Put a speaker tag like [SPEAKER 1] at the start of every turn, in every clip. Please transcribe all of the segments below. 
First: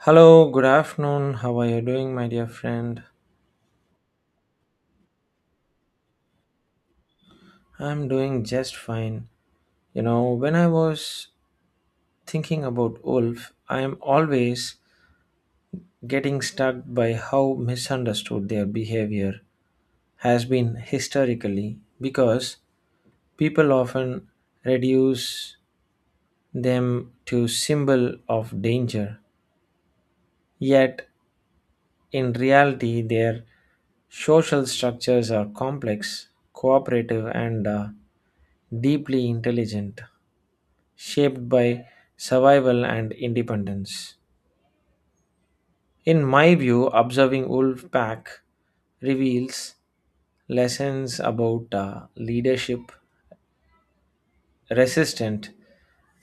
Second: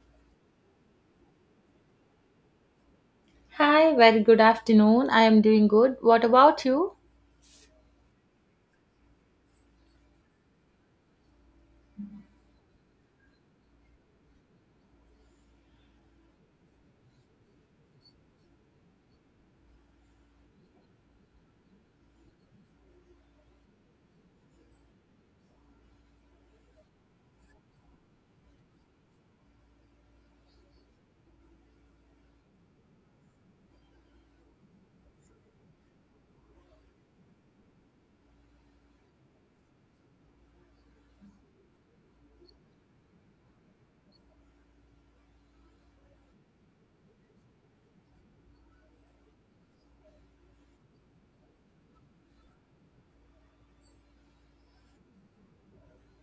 [SPEAKER 1] Hello, good afternoon. How are you doing, my dear friend?
[SPEAKER 2] Hi, very good afternoon. I am doing good. What about you?
[SPEAKER 1] I'm doing just fine. You know, when I was thinking about wolf, I am always getting stuck by how misunderstood their behavior has been historically because people often reduce them to symbol of danger. Yet in reality, their social structures are complex, cooperative, and deeply intelligent, shaped by survival and independence. In my view, observing wolf pack reveals lessons about leadership, resistance,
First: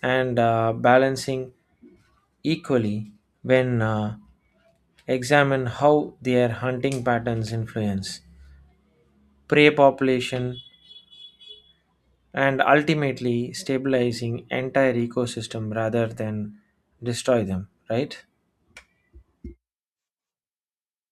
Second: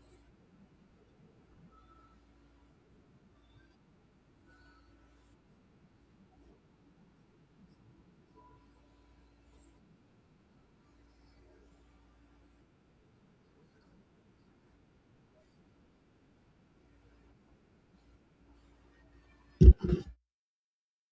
[SPEAKER 1] and balancing equally when examine how their hunting patterns influence prey population and ultimately stabilizing entire ecosystem rather than destroy them, right?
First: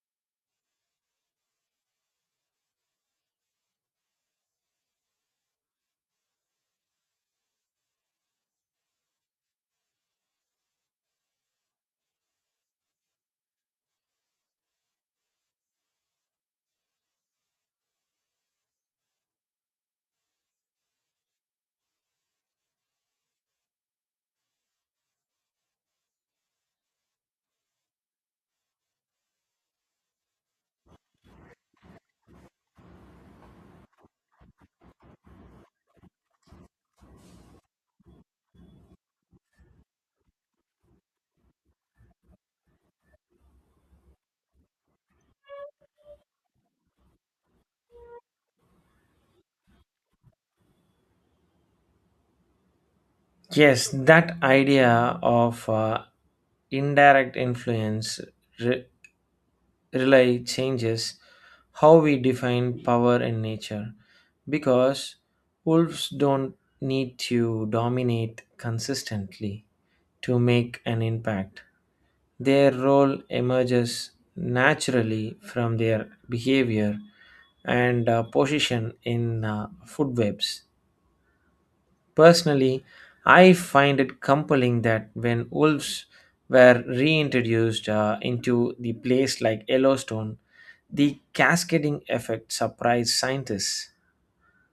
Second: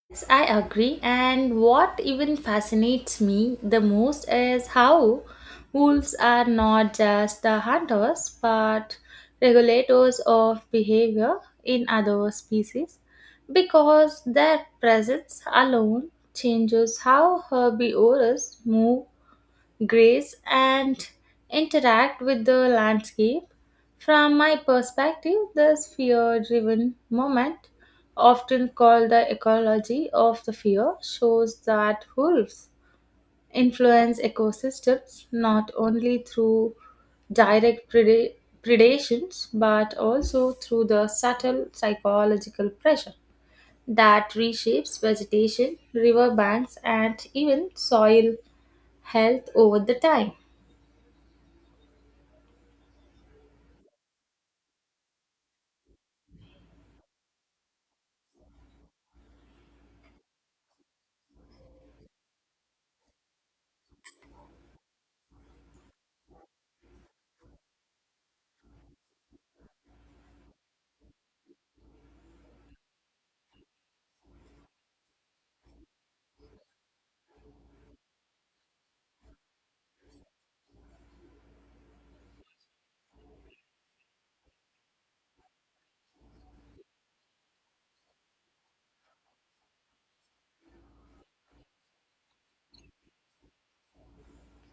[SPEAKER 2] Yes, I agree. And what even fascinates me the most is how wolves are not just the hunters but regulators of behavior in other species because their presence alone changes how herbivores move grace and interact with the landscape. From my perspective, this fear driven moment, often called the ecology of the fear, shows that wolves influence ecosystems not only through direct preda- predations but also through the subtle psychological pressure that reshapes vegetation, riverbanks, and even soil health over the time.
[SPEAKER 1] Yes, that idea of indirect influence re- really changes how we define power in nature because wolves don't need to dominate consistently to make an impact. Their role emerges naturally from their behavior and position in food webs. Personally, I find it compelling that when wolves were reintroduced into the place like Yellowstone, the cascading effect surprised scientists,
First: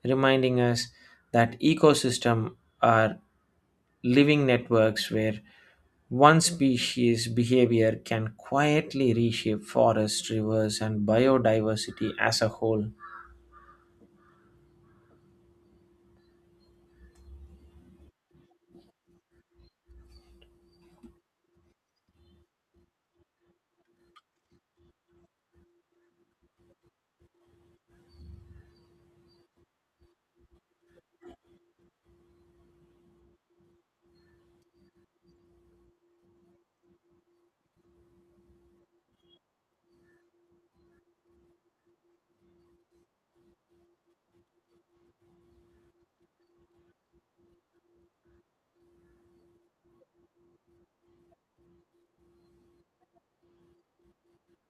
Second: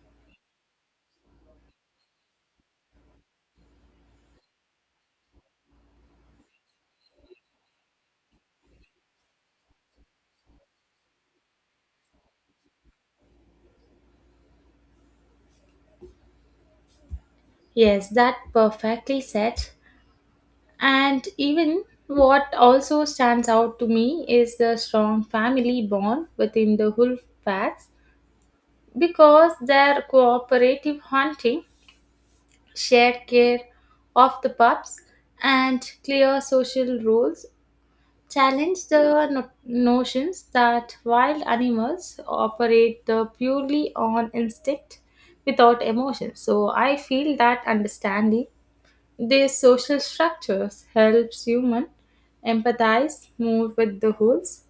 [SPEAKER 1] reminding us that ecosystems are living networks where one species' behavior can quietly reshape forests, rivers, and biodiversity as a whole.
[SPEAKER 2] Yes, that perfectly said. And even what also stands out to me is the strong family bond within the wolf packs because their cooperative hunting, shared care of the pups, and clear social rules challenge the notions that wild animals operate the purely on instinct without emotion. So I feel that understanding their social structures helps human empathize more with the wholes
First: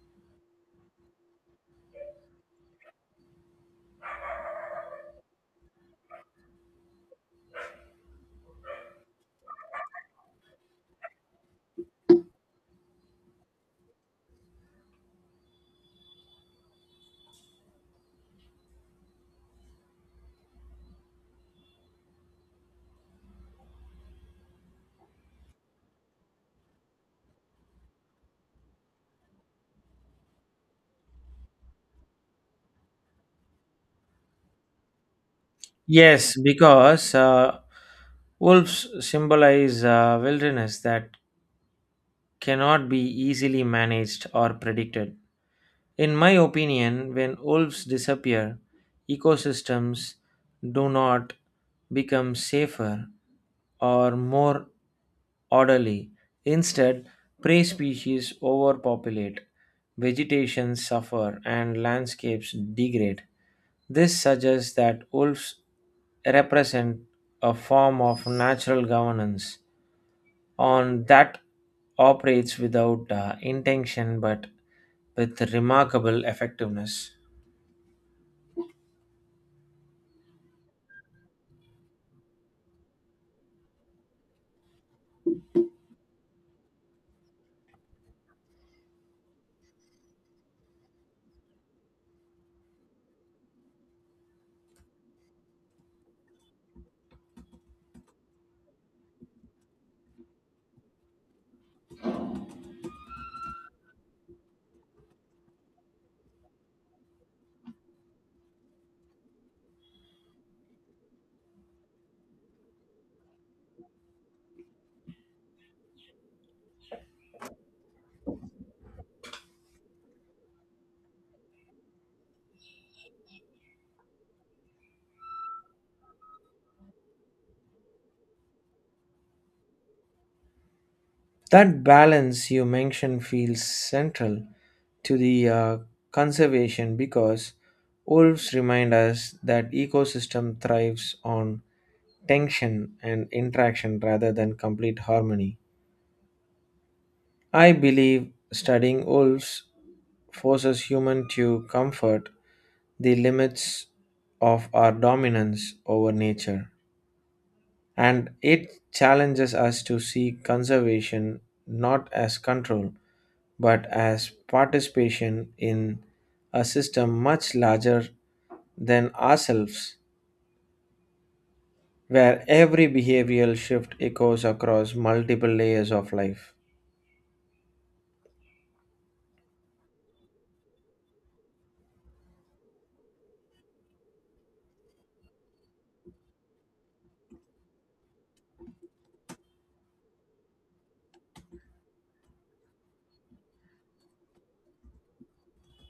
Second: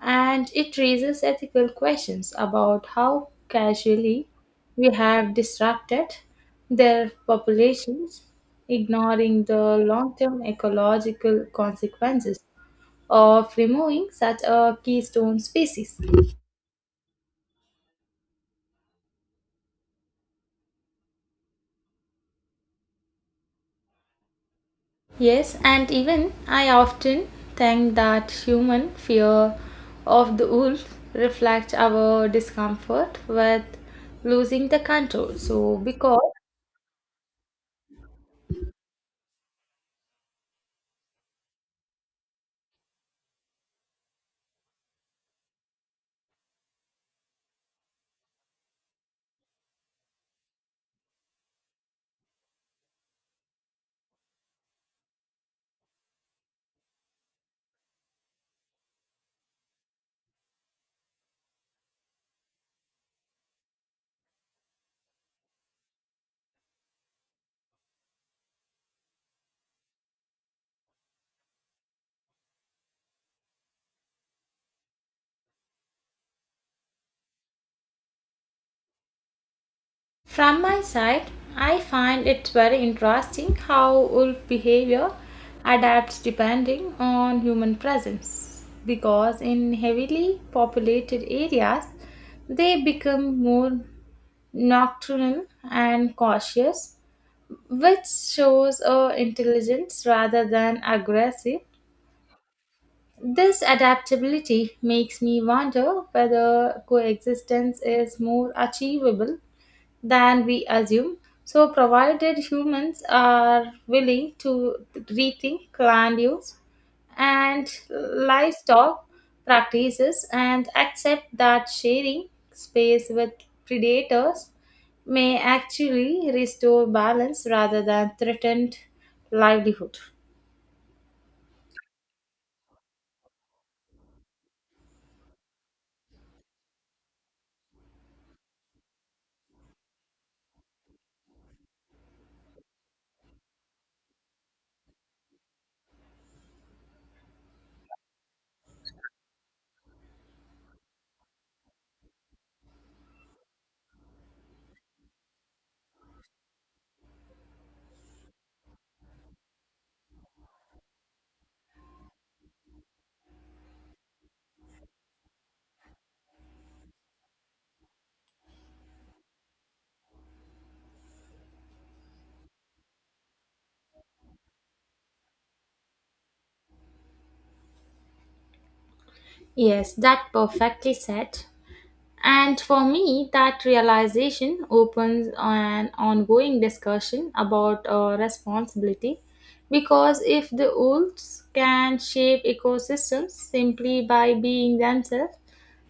[SPEAKER 2] and it raises ethical questions about how casually we have disrupted their populations, ignoring the long-term ecological consequences of removing such a keystone species. Yes, and even I often think that human fear of the wolf reflects our discomfort with losing the control. So, because
[SPEAKER 1] Yes, because wolves symbolize wilderness that cannot be easily managed or predicted. In my opinion, when wolves disappear, ecosystems do not become safer or more orderly. Instead, prey species overpopulate, vegetation suffer, and landscapes degrade. This suggests that wolves represent a form of natural governance on that operates without intention but with remarkable effectiveness.
[SPEAKER 2] from my side, I find it very interesting how wolf behavior adapts depending on human presence. Because in heavily populated areas, they become more nocturnal and cautious which shows intelligence rather than aggressive. This adaptability makes me wonder whether coexistence is more achievable than we assume. So, provided humans are willing to rethink land use and livestock practices and accept that sharing space with predators may actually restore balance rather than threatened livelihood.
[SPEAKER 1] That balance you mentioned feels central to the conservation because wolves remind us that ecosystem thrives on tension and interaction rather than complete harmony. I believe studying wolves forces human to comfort the limits of our dominance over nature. And it challenges us to see conservation not as control, but as participation in a system much larger than ourselves, where every behavioral shift echoes across multiple layers of life.
[SPEAKER 2] Yes, that perfectly said. And for me, that realization opens an ongoing discussion about responsibility because if the wolves can shape ecosystems simply by being themselves,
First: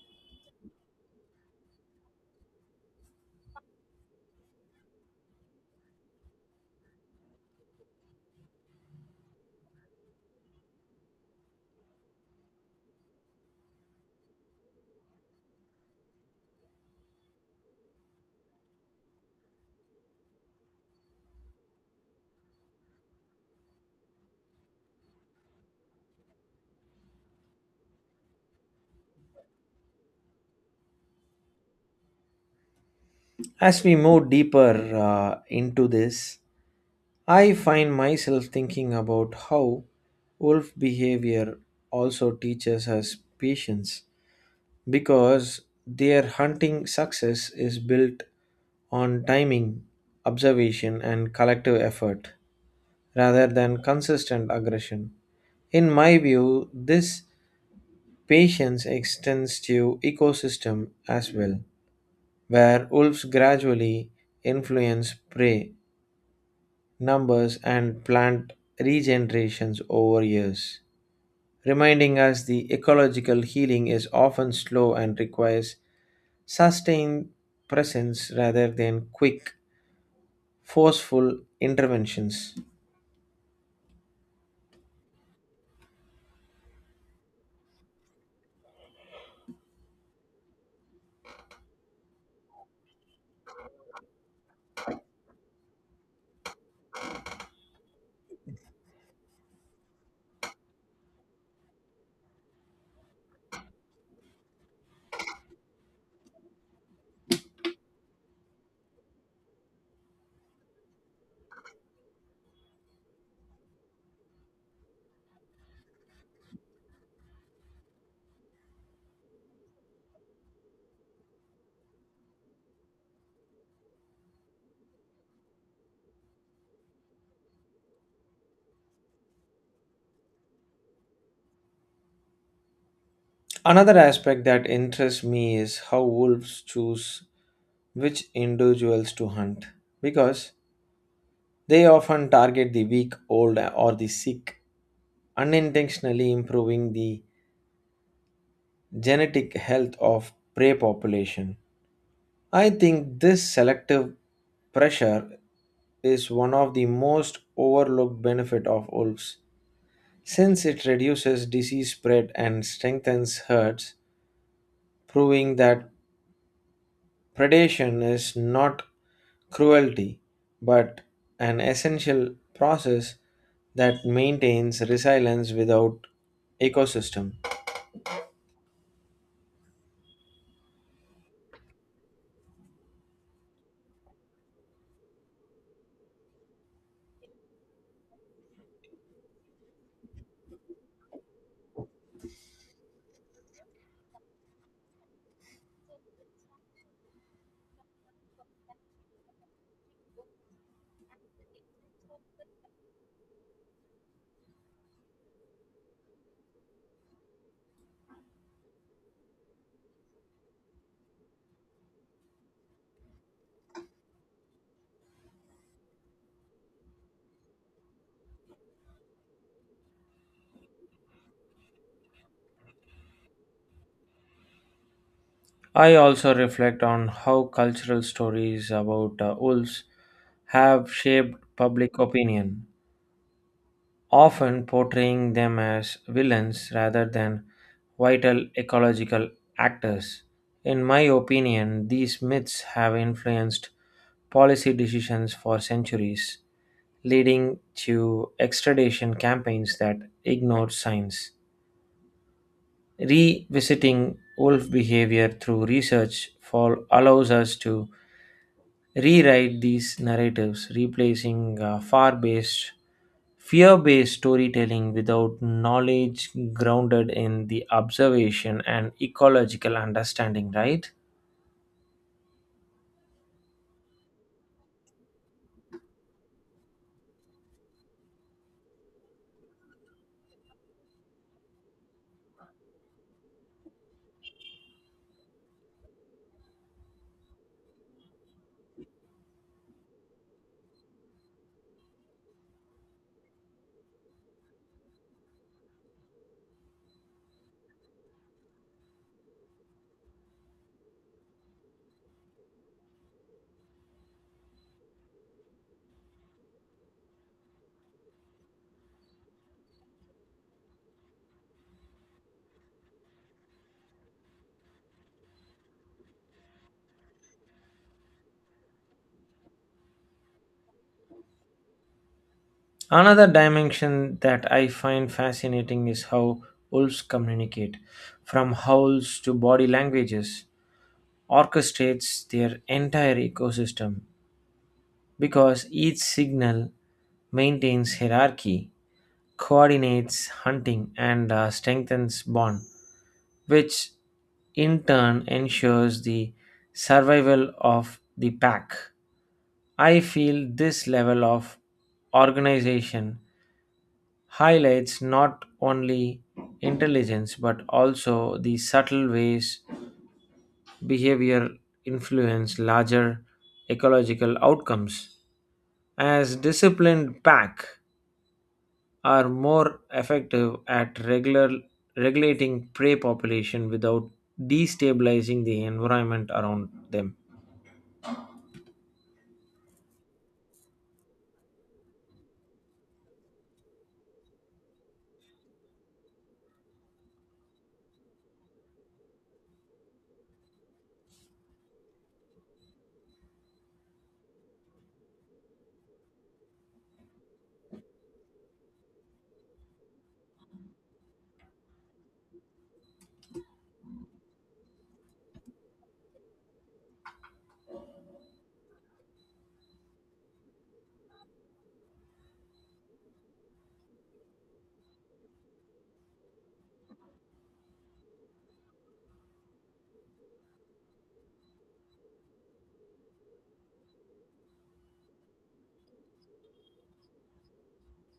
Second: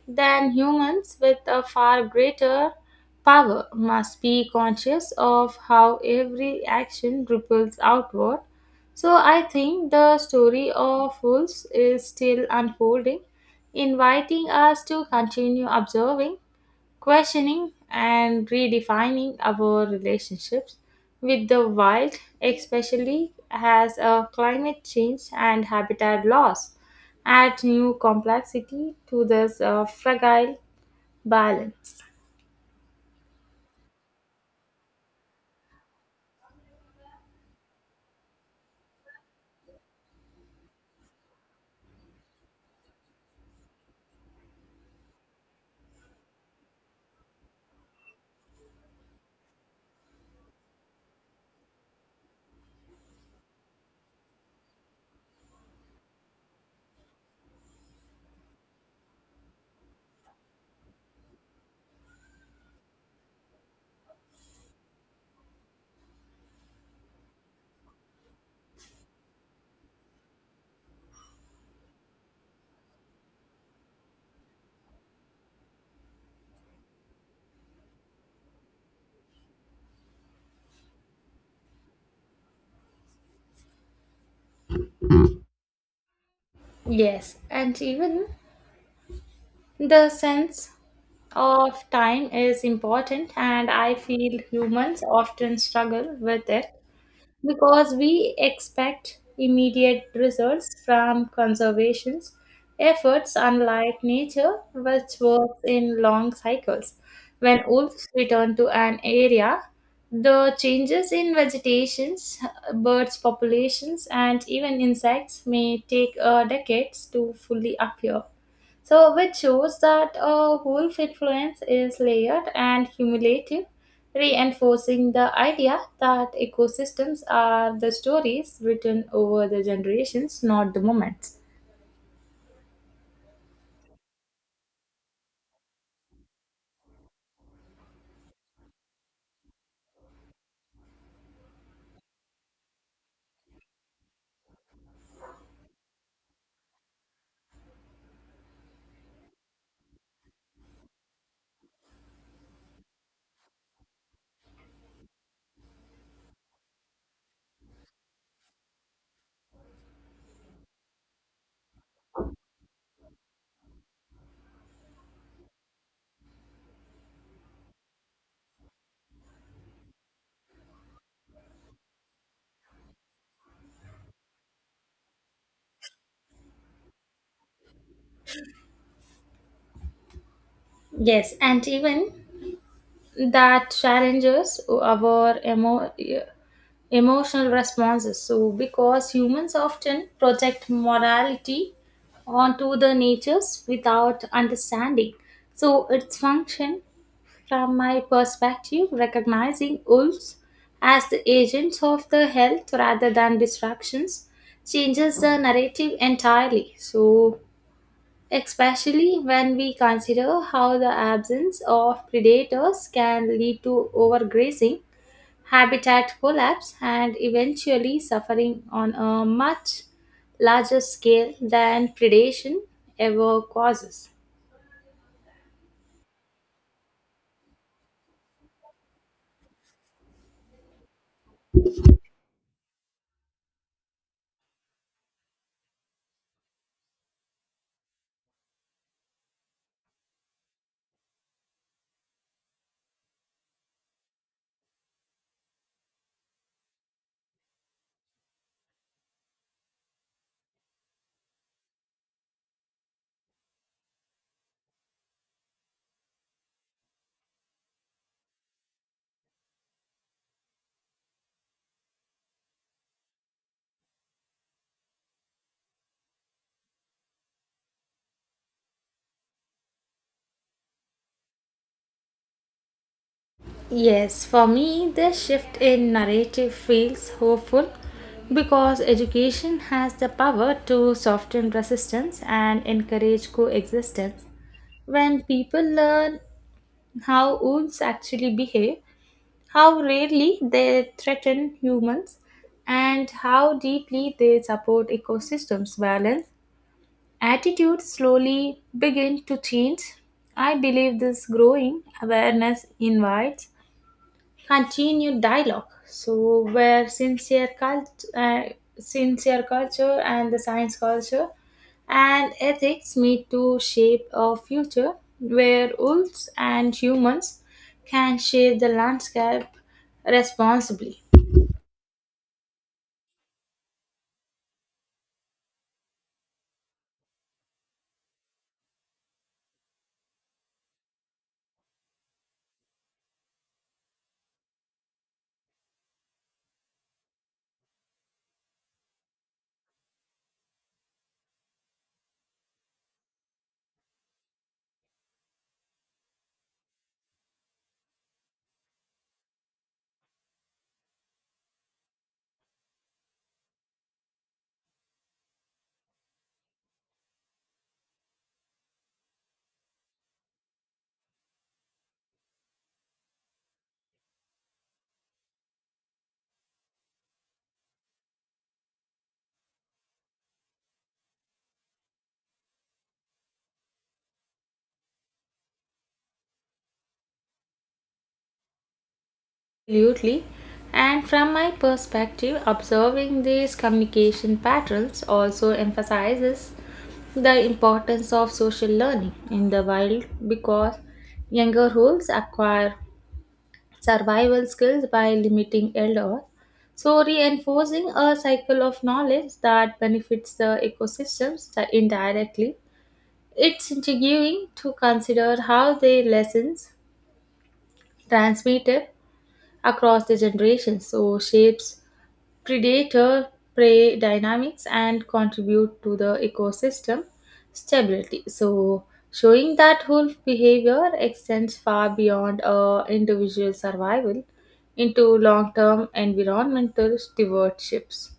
[SPEAKER 2] then humans with a far greater power must be conscious of how every action ripples outward. So I think the story of wolves is still unfolding, inviting us to continue observing questioning and redefining our relationships with the wild, especially as a climate change and habitat loss add new complexity to this fragile balance.
[SPEAKER 1] As we move deeper into this, I find myself thinking about how wolf behavior also teaches us patience because their hunting success is built on timing, observation, and collective effort rather than consistent aggression. In my view, this patience extends to ecosystem as well, where wolves gradually influence prey numbers and plant regenerations over years, reminding us the ecological healing is often slow and requires sustained presence rather than quick, forceful interventions.
[SPEAKER 2] Yes, and even the sense of time is important, and I feel humans often struggle with it because we expect immediate results from conservation efforts unlike nature which works in long cycles when wolves return to an area the changes in vegetations birds populations and even insects may take decades to fully appear so, which shows that a wolf influence is layered and cumulative, reinforcing the idea that ecosystems are the stories written over the generations, not the moments.
[SPEAKER 1] Another aspect that interests me is how wolves choose which individuals to hunt, because they often target the weak, old, or the sick, unintentionally improving the genetic health of prey population. I think this selective pressure is one of the most overlooked benefit of wolves since it reduces disease spread and strengthens herds, proving that predation is not cruelty but an essential process that maintains resilience without ecosystem.
[SPEAKER 2] Yes, and even that challenges our emotional responses. So, because humans often project morality onto the natures without understanding so its function. From my perspective, recognizing wolves as the agents of the health rather than distractions changes the narrative entirely. So, especially when we consider how the absence of predators can lead to overgrazing, habitat collapse, and eventually suffering on a much larger scale than predation ever causes.
[SPEAKER 1] I also reflect on how cultural stories about wolves have shaped public opinion, often portraying them as villains rather than vital ecological actors. In my opinion, these myths have influenced policy decisions for centuries, leading to extradition campaigns that ignored science. Revisiting wolf behavior through research for allows us to rewrite these narratives, replacing far-based fear based storytelling without knowledge grounded in the observation and ecological understanding, right?
[SPEAKER 2] Yes, for me, the shift in narrative feels hopeful because education has the power to soften resistance and encourage coexistence. When people learn how wolves actually behave, how rarely they threaten humans, and how deeply they support ecosystems balance, attitudes slowly begin to change. I believe this growing awareness invites continued dialogue. So where sincere culture and the science culture and ethics meet to shape a future where wolves and humans can shape the landscape responsibly.
[SPEAKER 1] Another dimension that I find fascinating is how wolves communicate, from howls to body languages, orchestrates their entire ecosystem because each signal maintains hierarchy, coordinates hunting, and strengthens bond, which in turn ensures the survival of the pack. I feel this level of organization highlights not only intelligence but also the subtle ways behavior influence larger ecological outcomes. As disciplined pack, are more effective at regulating prey population without destabilizing the environment around them.
[SPEAKER 2] Absolutely. And from my perspective, observing these communication patterns also emphasizes the importance of social learning in the wild because younger wolves acquire survival skills by limiting elders, so reinforcing a cycle of knowledge that benefits the ecosystems indirectly. It's intriguing to consider how the lessons transmitted across the generations so shapes predator prey dynamics and contribute to the ecosystem stability. So, showing that wolf behavior extends far beyond individual survival into long term environmental stewardships.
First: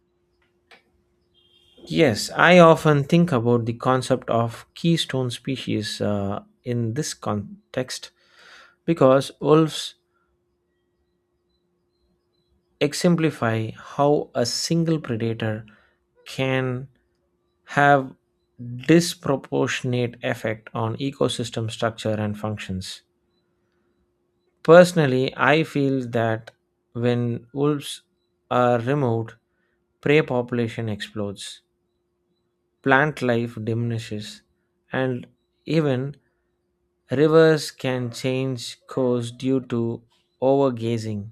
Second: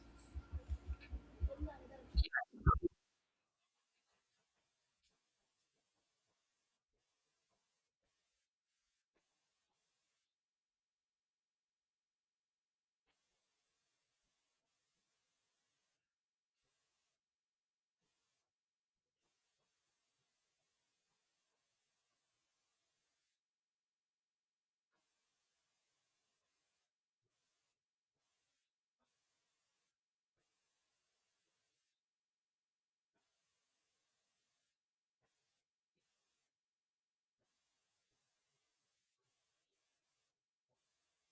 [SPEAKER 1] Yes, I often think about the concept of keystone species in this context because wolves exemplify how a single predator can have disproportionate effect on ecosystem structure and functions. Personally, I feel that when wolves are removed, prey population explodes, plant life diminishes, and even rivers can change course due to overgazing,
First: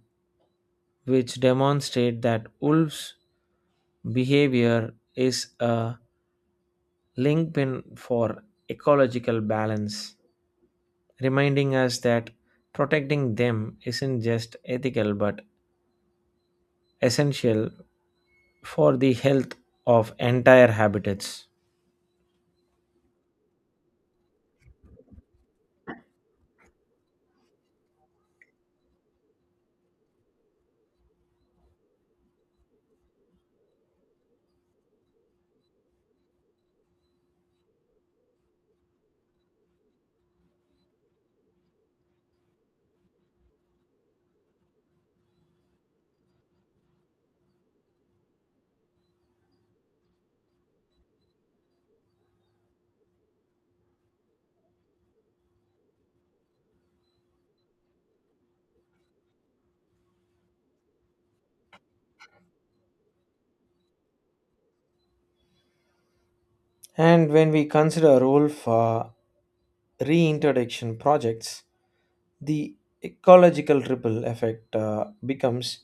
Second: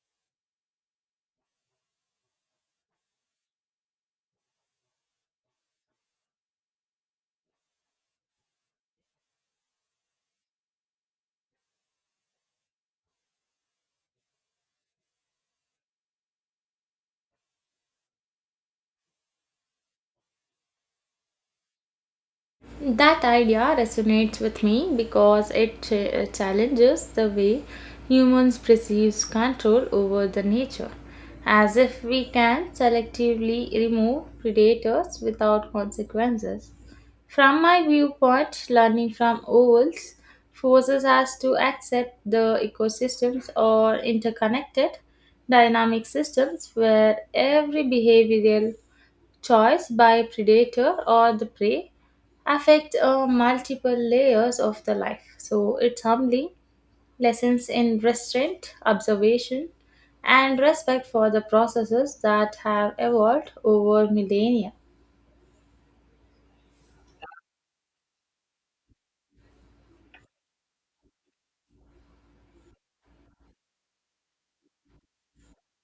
[SPEAKER 1] which demonstrate that wolves' behavior is a link pin for ecological balance, reminding us that protecting them isn't just ethical but essential for the health of entire habitats.
[SPEAKER 2] That idea resonates with me because it challenges the way humans perceive control over the nature, as if we can selectively remove predators without consequences. From my viewpoint, learning from owls forces us to accept the ecosystems or interconnected dynamic systems where every behavioral choice by predator or the prey affect multiple layers of the life. So it's humbling lessons in restraint, observation, and respect for the processes that have evolved over millennia.
[SPEAKER 1] And when we consider a role for reintroduction projects, the ecological ripple effect becomes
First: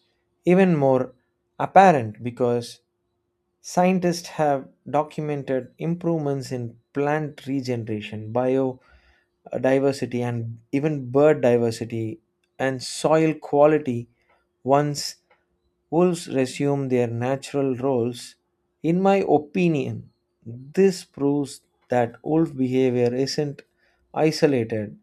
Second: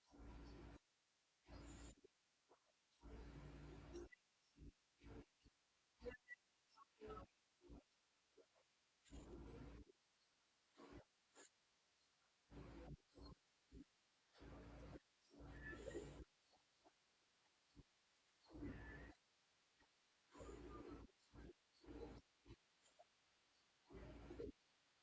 [SPEAKER 1] even more apparent because scientists have documented improvements in plant regeneration, biodiversity, and even bird diversity and soil quality once wolves resume their natural roles. In my opinion, this proves that wolf behavior isn't isolated,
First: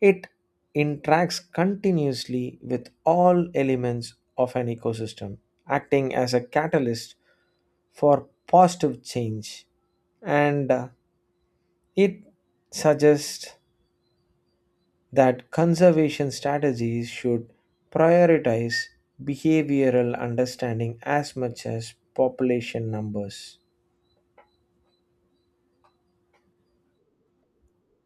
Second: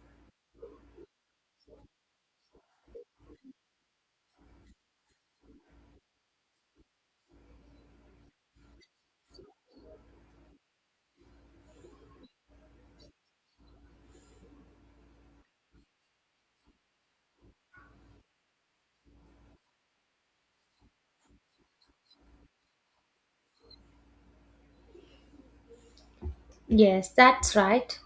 [SPEAKER 1] it interacts continuously with all elements of an ecosystem, acting as a catalyst for positive change. And it suggests that conservation strategies should prioritize behavioral understanding as much as population numbers.
[SPEAKER 2] Yes, that's right.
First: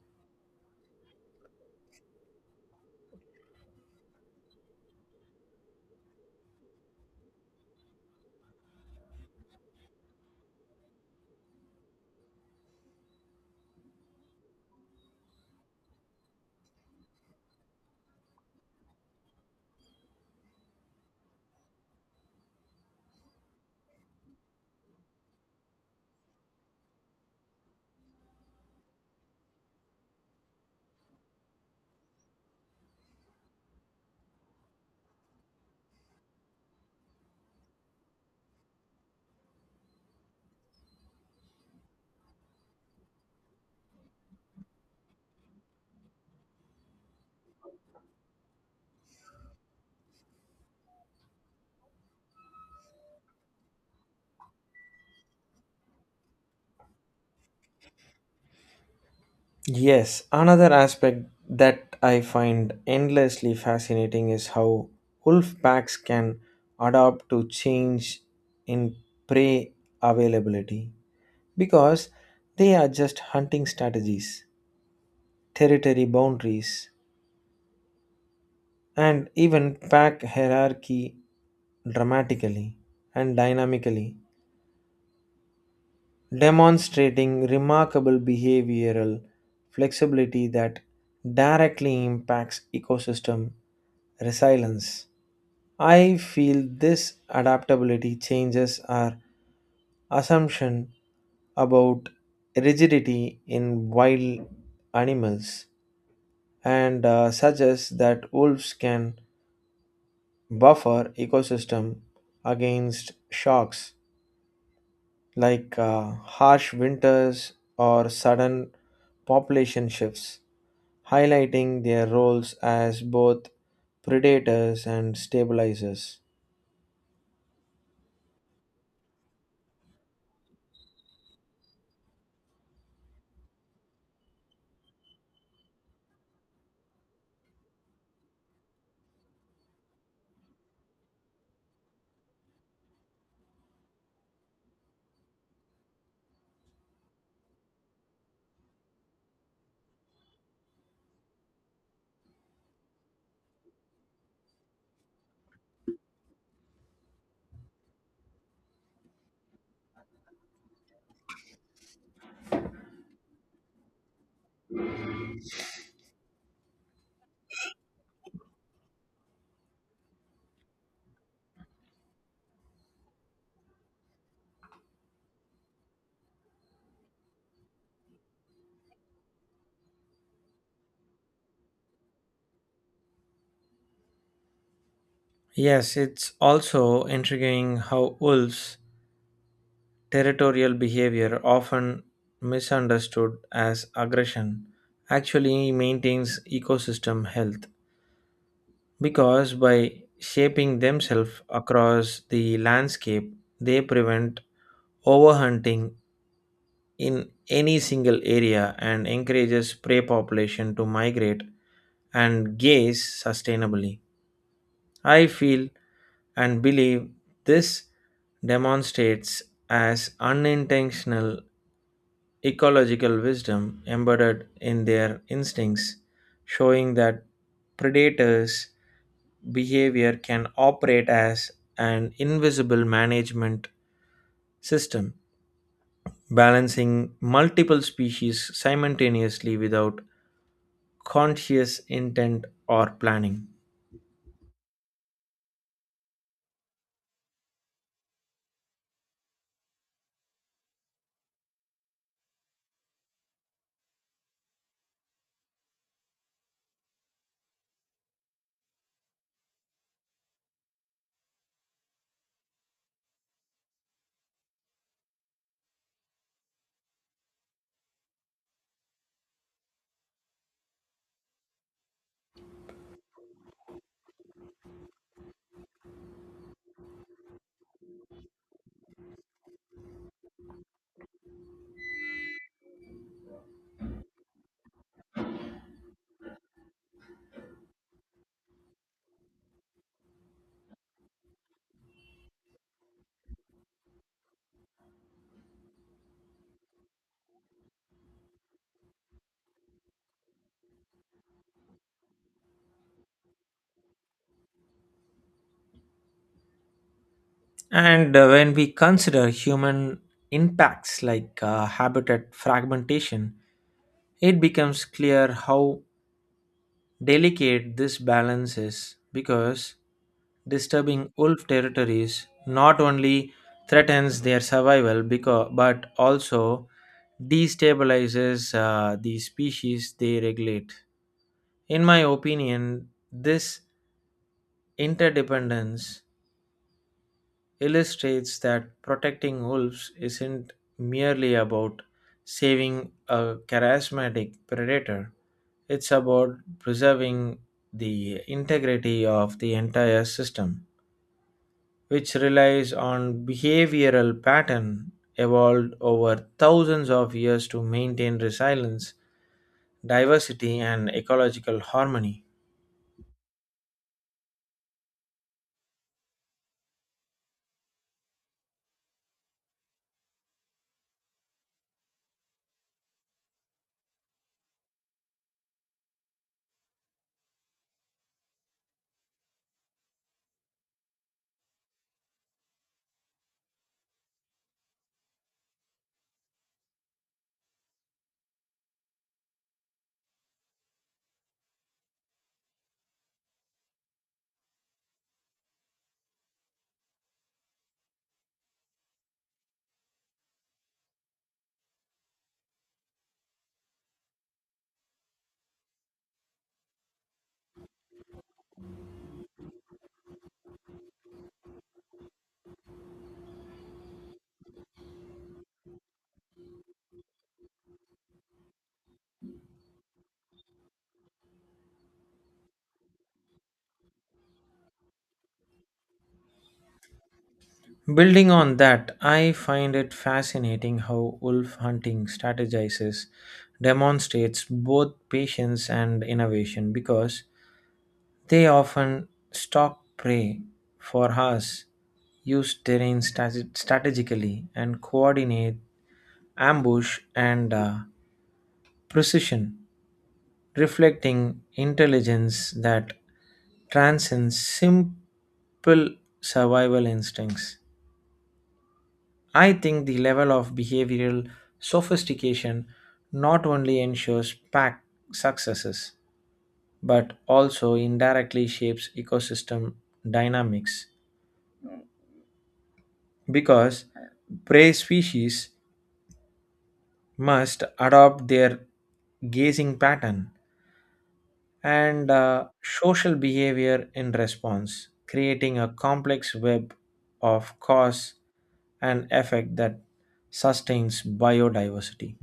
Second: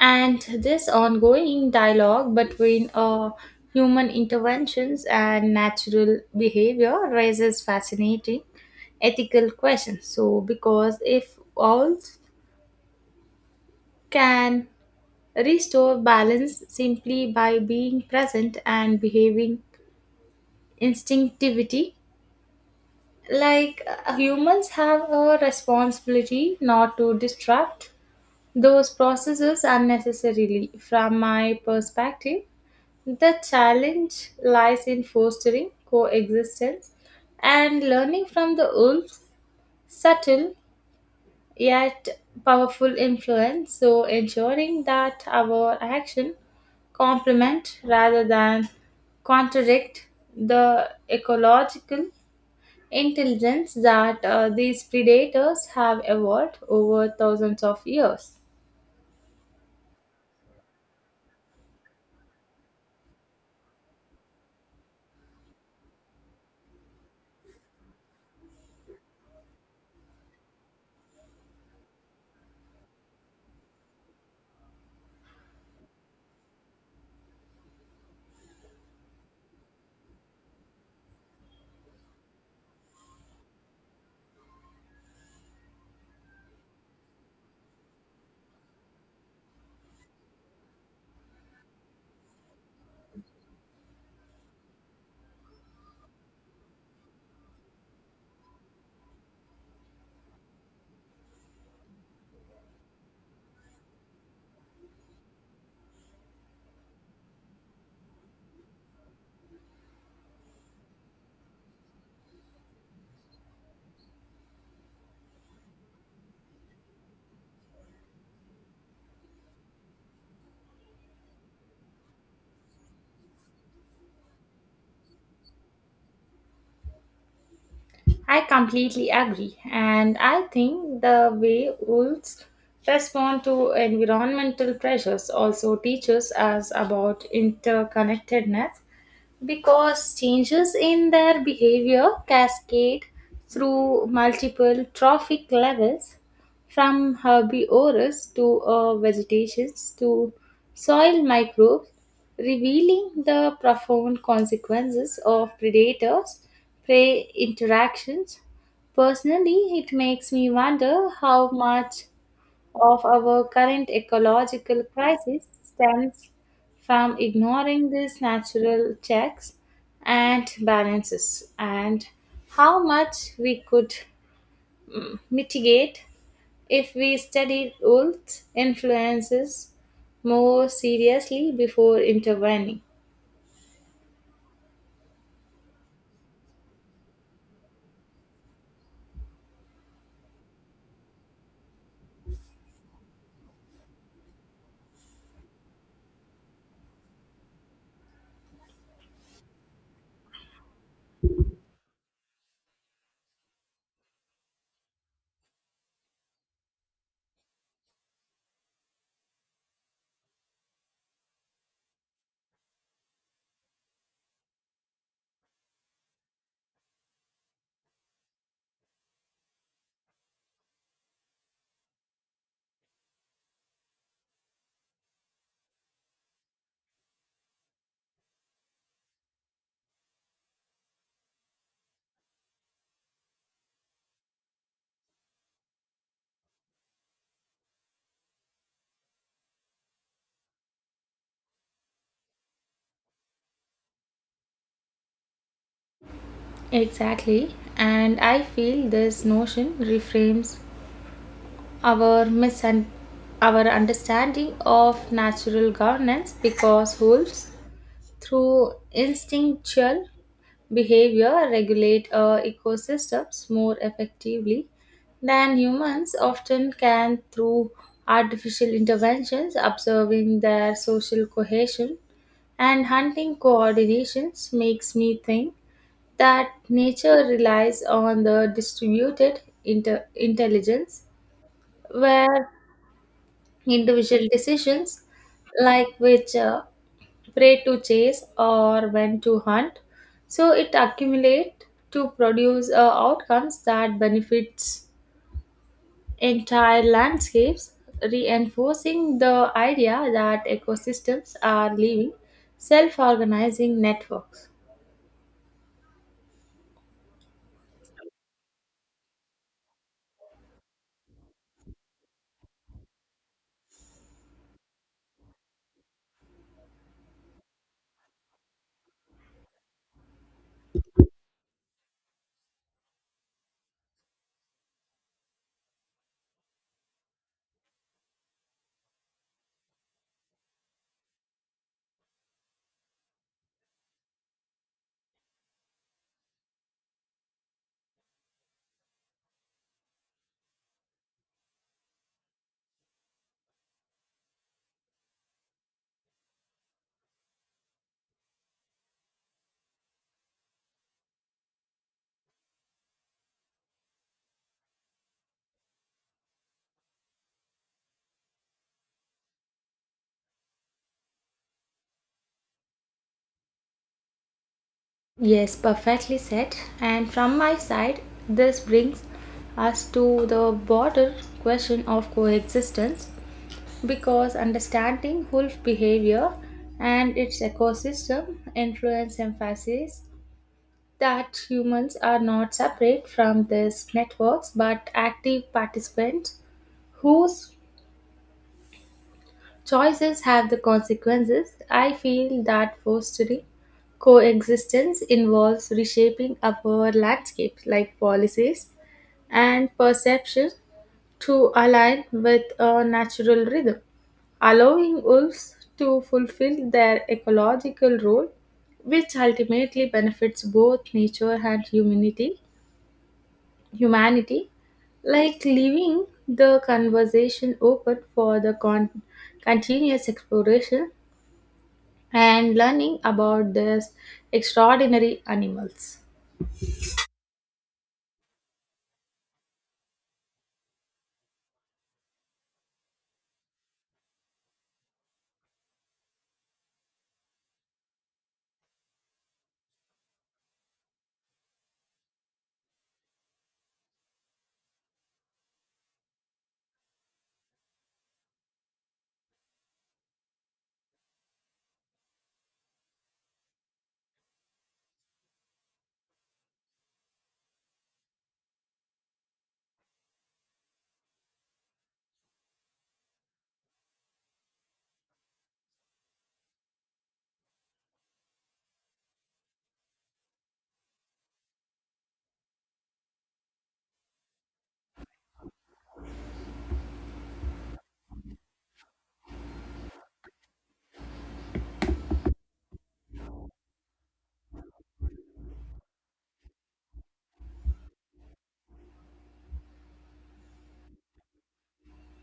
[SPEAKER 2] And this ongoing dialogue between human interventions and natural behavior raises fascinating ethical questions. So, because if all can restore balance simply by being present and behaving instinctivity like humans have a responsibility not to disrupt those processes unnecessarily from my perspective the challenge lies in fostering coexistence and learning from the wolves subtle yet powerful influence, so ensuring that our action complement rather than contradict the ecological intelligence that these predators have evolved over thousands of years.
[SPEAKER 1] Yes, another aspect that I find endlessly fascinating is how wolf packs can adapt to change in prey availability because they adjust hunting strategies, territory boundaries, and even pack hierarchy dramatically and dynamically, demonstrating remarkable behavioral flexibility that directly impacts ecosystem resilience. I feel this adaptability changes our assumption about rigidity in wild animals and suggests that wolves can buffer ecosystem against shocks like harsh winters or sudden population shifts, highlighting their roles as both predators and stabilizers.
[SPEAKER 2] I completely agree, and I think the way wolves respond to environmental pressures also teaches us about interconnectedness because changes in their behavior cascade through multiple trophic levels from herbivorous to vegetations to soil microbes, revealing the profound consequences of predators prey interactions. Personally, it makes me wonder how much of our current ecological crisis stems from ignoring these natural checks and balances and how much we could mitigate if we studied Wolf's influences more seriously before intervening.
[SPEAKER 1] Yes, it's also intriguing how wolves' territorial behavior, often misunderstood as aggression, actually maintains ecosystem health because by shaping themselves across the landscape, they prevent overhunting in any single area and encourages prey population to migrate and gaze sustainably. I feel and believe this demonstrates as unintentional ecological wisdom embedded in their instincts, showing that predators' behavior can operate as an invisible management system, balancing multiple species simultaneously without conscious intent or planning.
[SPEAKER 2] Exactly, and I feel this notion reframes our misun- our understanding of natural governance because wolves through instinctual behavior regulate ecosystems more effectively than humans often can through artificial interventions observing their social cohesion and hunting coordinations makes me think that nature relies on the distributed intelligence where individual decisions like which prey to chase or when to hunt so it accumulates to produce outcomes that benefits entire landscapes reinforcing the idea that ecosystems are living self-organizing networks.
[SPEAKER 1] And when we consider human impacts like habitat fragmentation, it becomes clear how delicate this balance is because disturbing wolf territories not only threatens their survival because, but also destabilizes the species they regulate. In my opinion, this interdependence illustrates that protecting wolves isn't merely about saving a charismatic predator, it's about preserving the integrity of the entire system, which relies on behavioral pattern evolved over thousands of years to maintain resilience, diversity, and ecological harmony.
[SPEAKER 2] Yes, perfectly said, and from my side this brings us to the broader question of coexistence because understanding wolf behavior and its ecosystem influence emphasis that humans are not separate from these networks but active participants whose choices have the consequences. I feel that fostering coexistence involves reshaping our landscape like policies and perception to align with a natural rhythm allowing wolves to fulfill their ecological role, which ultimately benefits both nature and humanity. Humanity, like leaving the conversation open for the continuous exploration and learning about these extraordinary animals.
[SPEAKER 1] Building on that, I find it fascinating how wolf hunting strategizes demonstrates both patience and innovation because they often stalk prey for hours, use terrain strategically, and coordinate ambush and precision, reflecting intelligence that transcends simple survival instincts. I think the level of behavioral sophistication not only ensures pack successes but also indirectly shapes ecosystem dynamics because prey species must adopt their gazing pattern and social behavior in response, creating a complex web of cause and effect that sustains biodiversity.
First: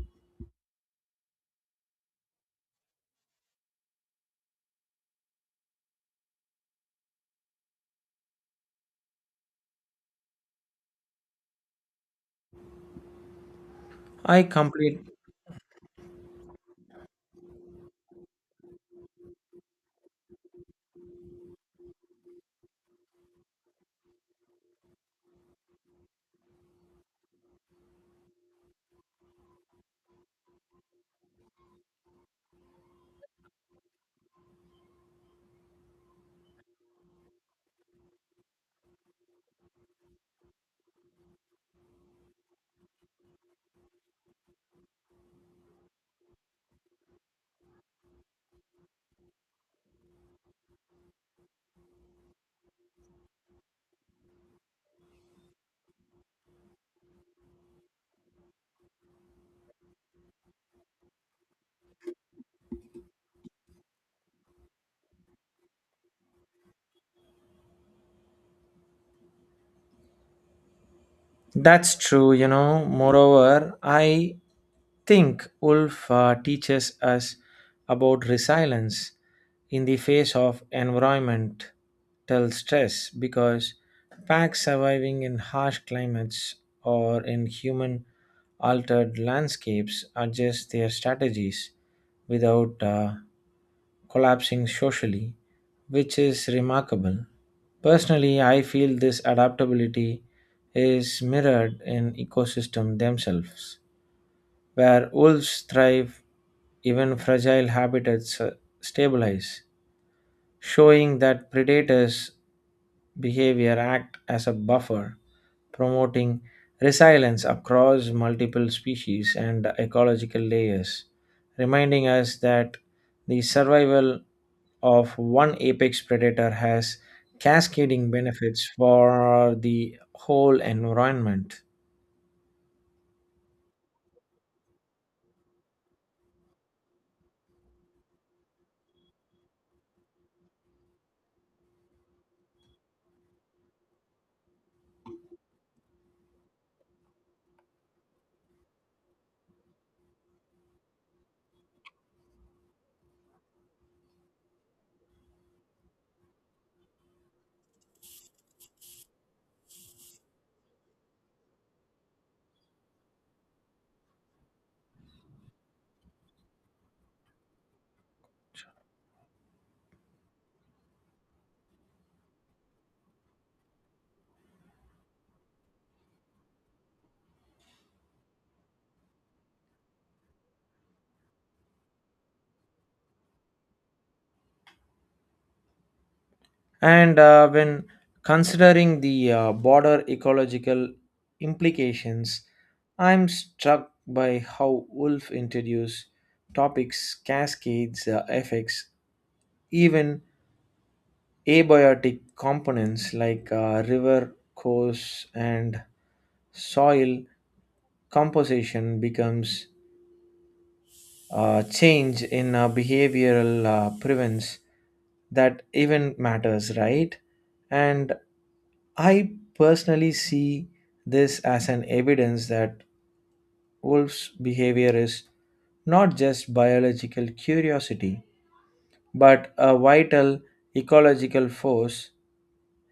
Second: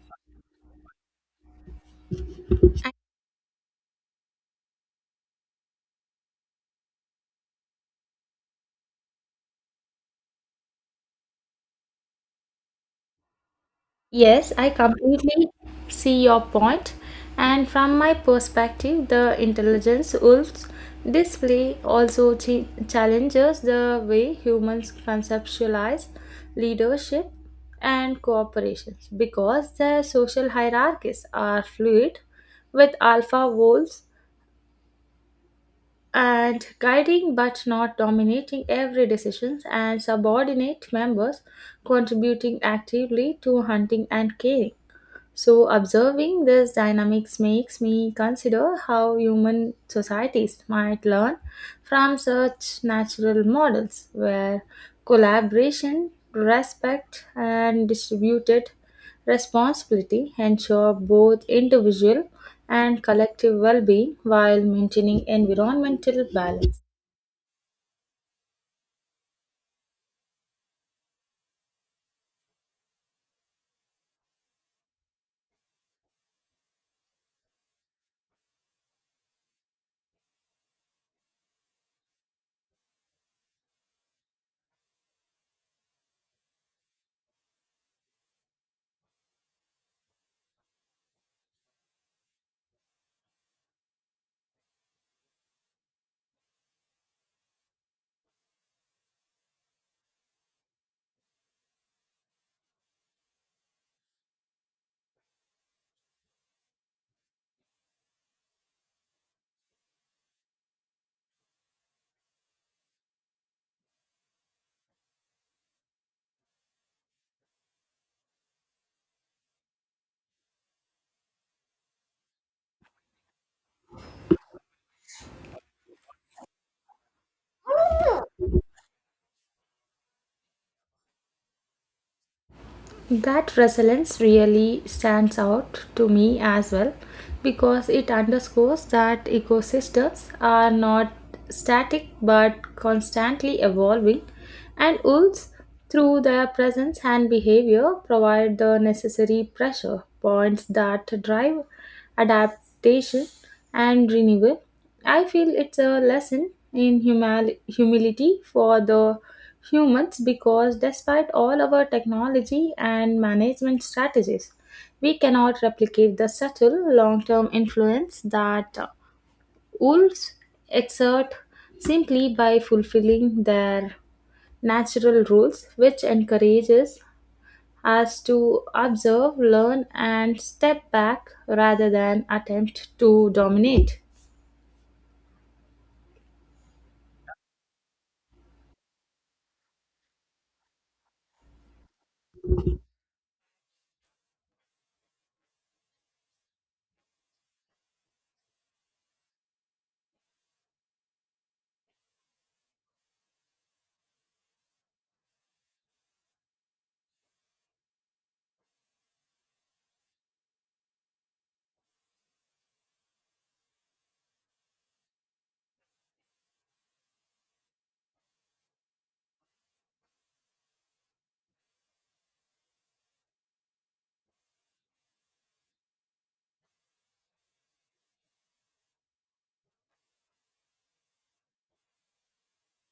[SPEAKER 1] I
[SPEAKER 2] Yes, I
[SPEAKER 1] complete
[SPEAKER 2] completely see your point. And from my perspective, the intelligence wolves display also challenges the way humans conceptualize leadership and cooperation because the social hierarchies are fluid with alpha wolves and guiding but not dominating every decision and subordinate members contributing actively to hunting and caring so, observing this dynamics makes me consider how human societies might learn from such natural models where collaboration, respect, and distributed responsibility ensure both individual and collective well being while maintaining environmental balance.
[SPEAKER 1] That's true, you know. Moreover, I think Wolf teaches us about resilience in the face of environmental stress because packs surviving in harsh climates or in human altered landscapes adjust their strategies without collapsing socially, which is remarkable. Personally, I feel this adaptability is mirrored in ecosystems themselves, where wolves thrive, even fragile habitats stabilize, showing that predators behavior act as a buffer, promoting resilience across multiple species and ecological layers, reminding us that the survival of one apex predator has cascading benefits for the whole environment.
[SPEAKER 2] That resilience really stands out to me as well because it underscores that ecosystems are not static but constantly evolving, and wolves, through their presence and behavior, provide the necessary pressure points that drive adaptation, and renewal. I feel it's a lesson in humility for the humans because despite all our technology and management strategies, we cannot replicate the subtle long term influence that wolves exert simply by fulfilling their natural roles, which encourages as to observe, learn, and step back rather than attempt to dominate.
[SPEAKER 1] And when considering the broader ecological implications, I'm struck by how Wolf introduced topics, cascades, effects, even abiotic components like river course and soil composition becomes change in behavioral prevents that even matters, right? And I personally see this as an evidence that wolves' behavior is not just biological curiosity, but a vital ecological force,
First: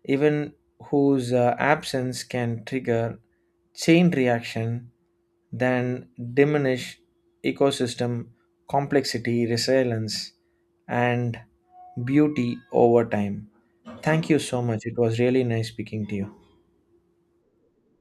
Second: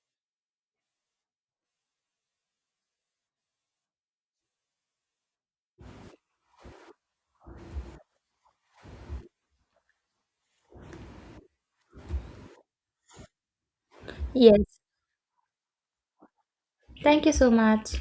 [SPEAKER 1] even whose absence can trigger chain reaction then diminish ecosystem complexity, resilience, and beauty over time. Thank you so
[SPEAKER 2] Yes.
[SPEAKER 1] much. It was really nice speaking to you.
[SPEAKER 2] Thank you so much.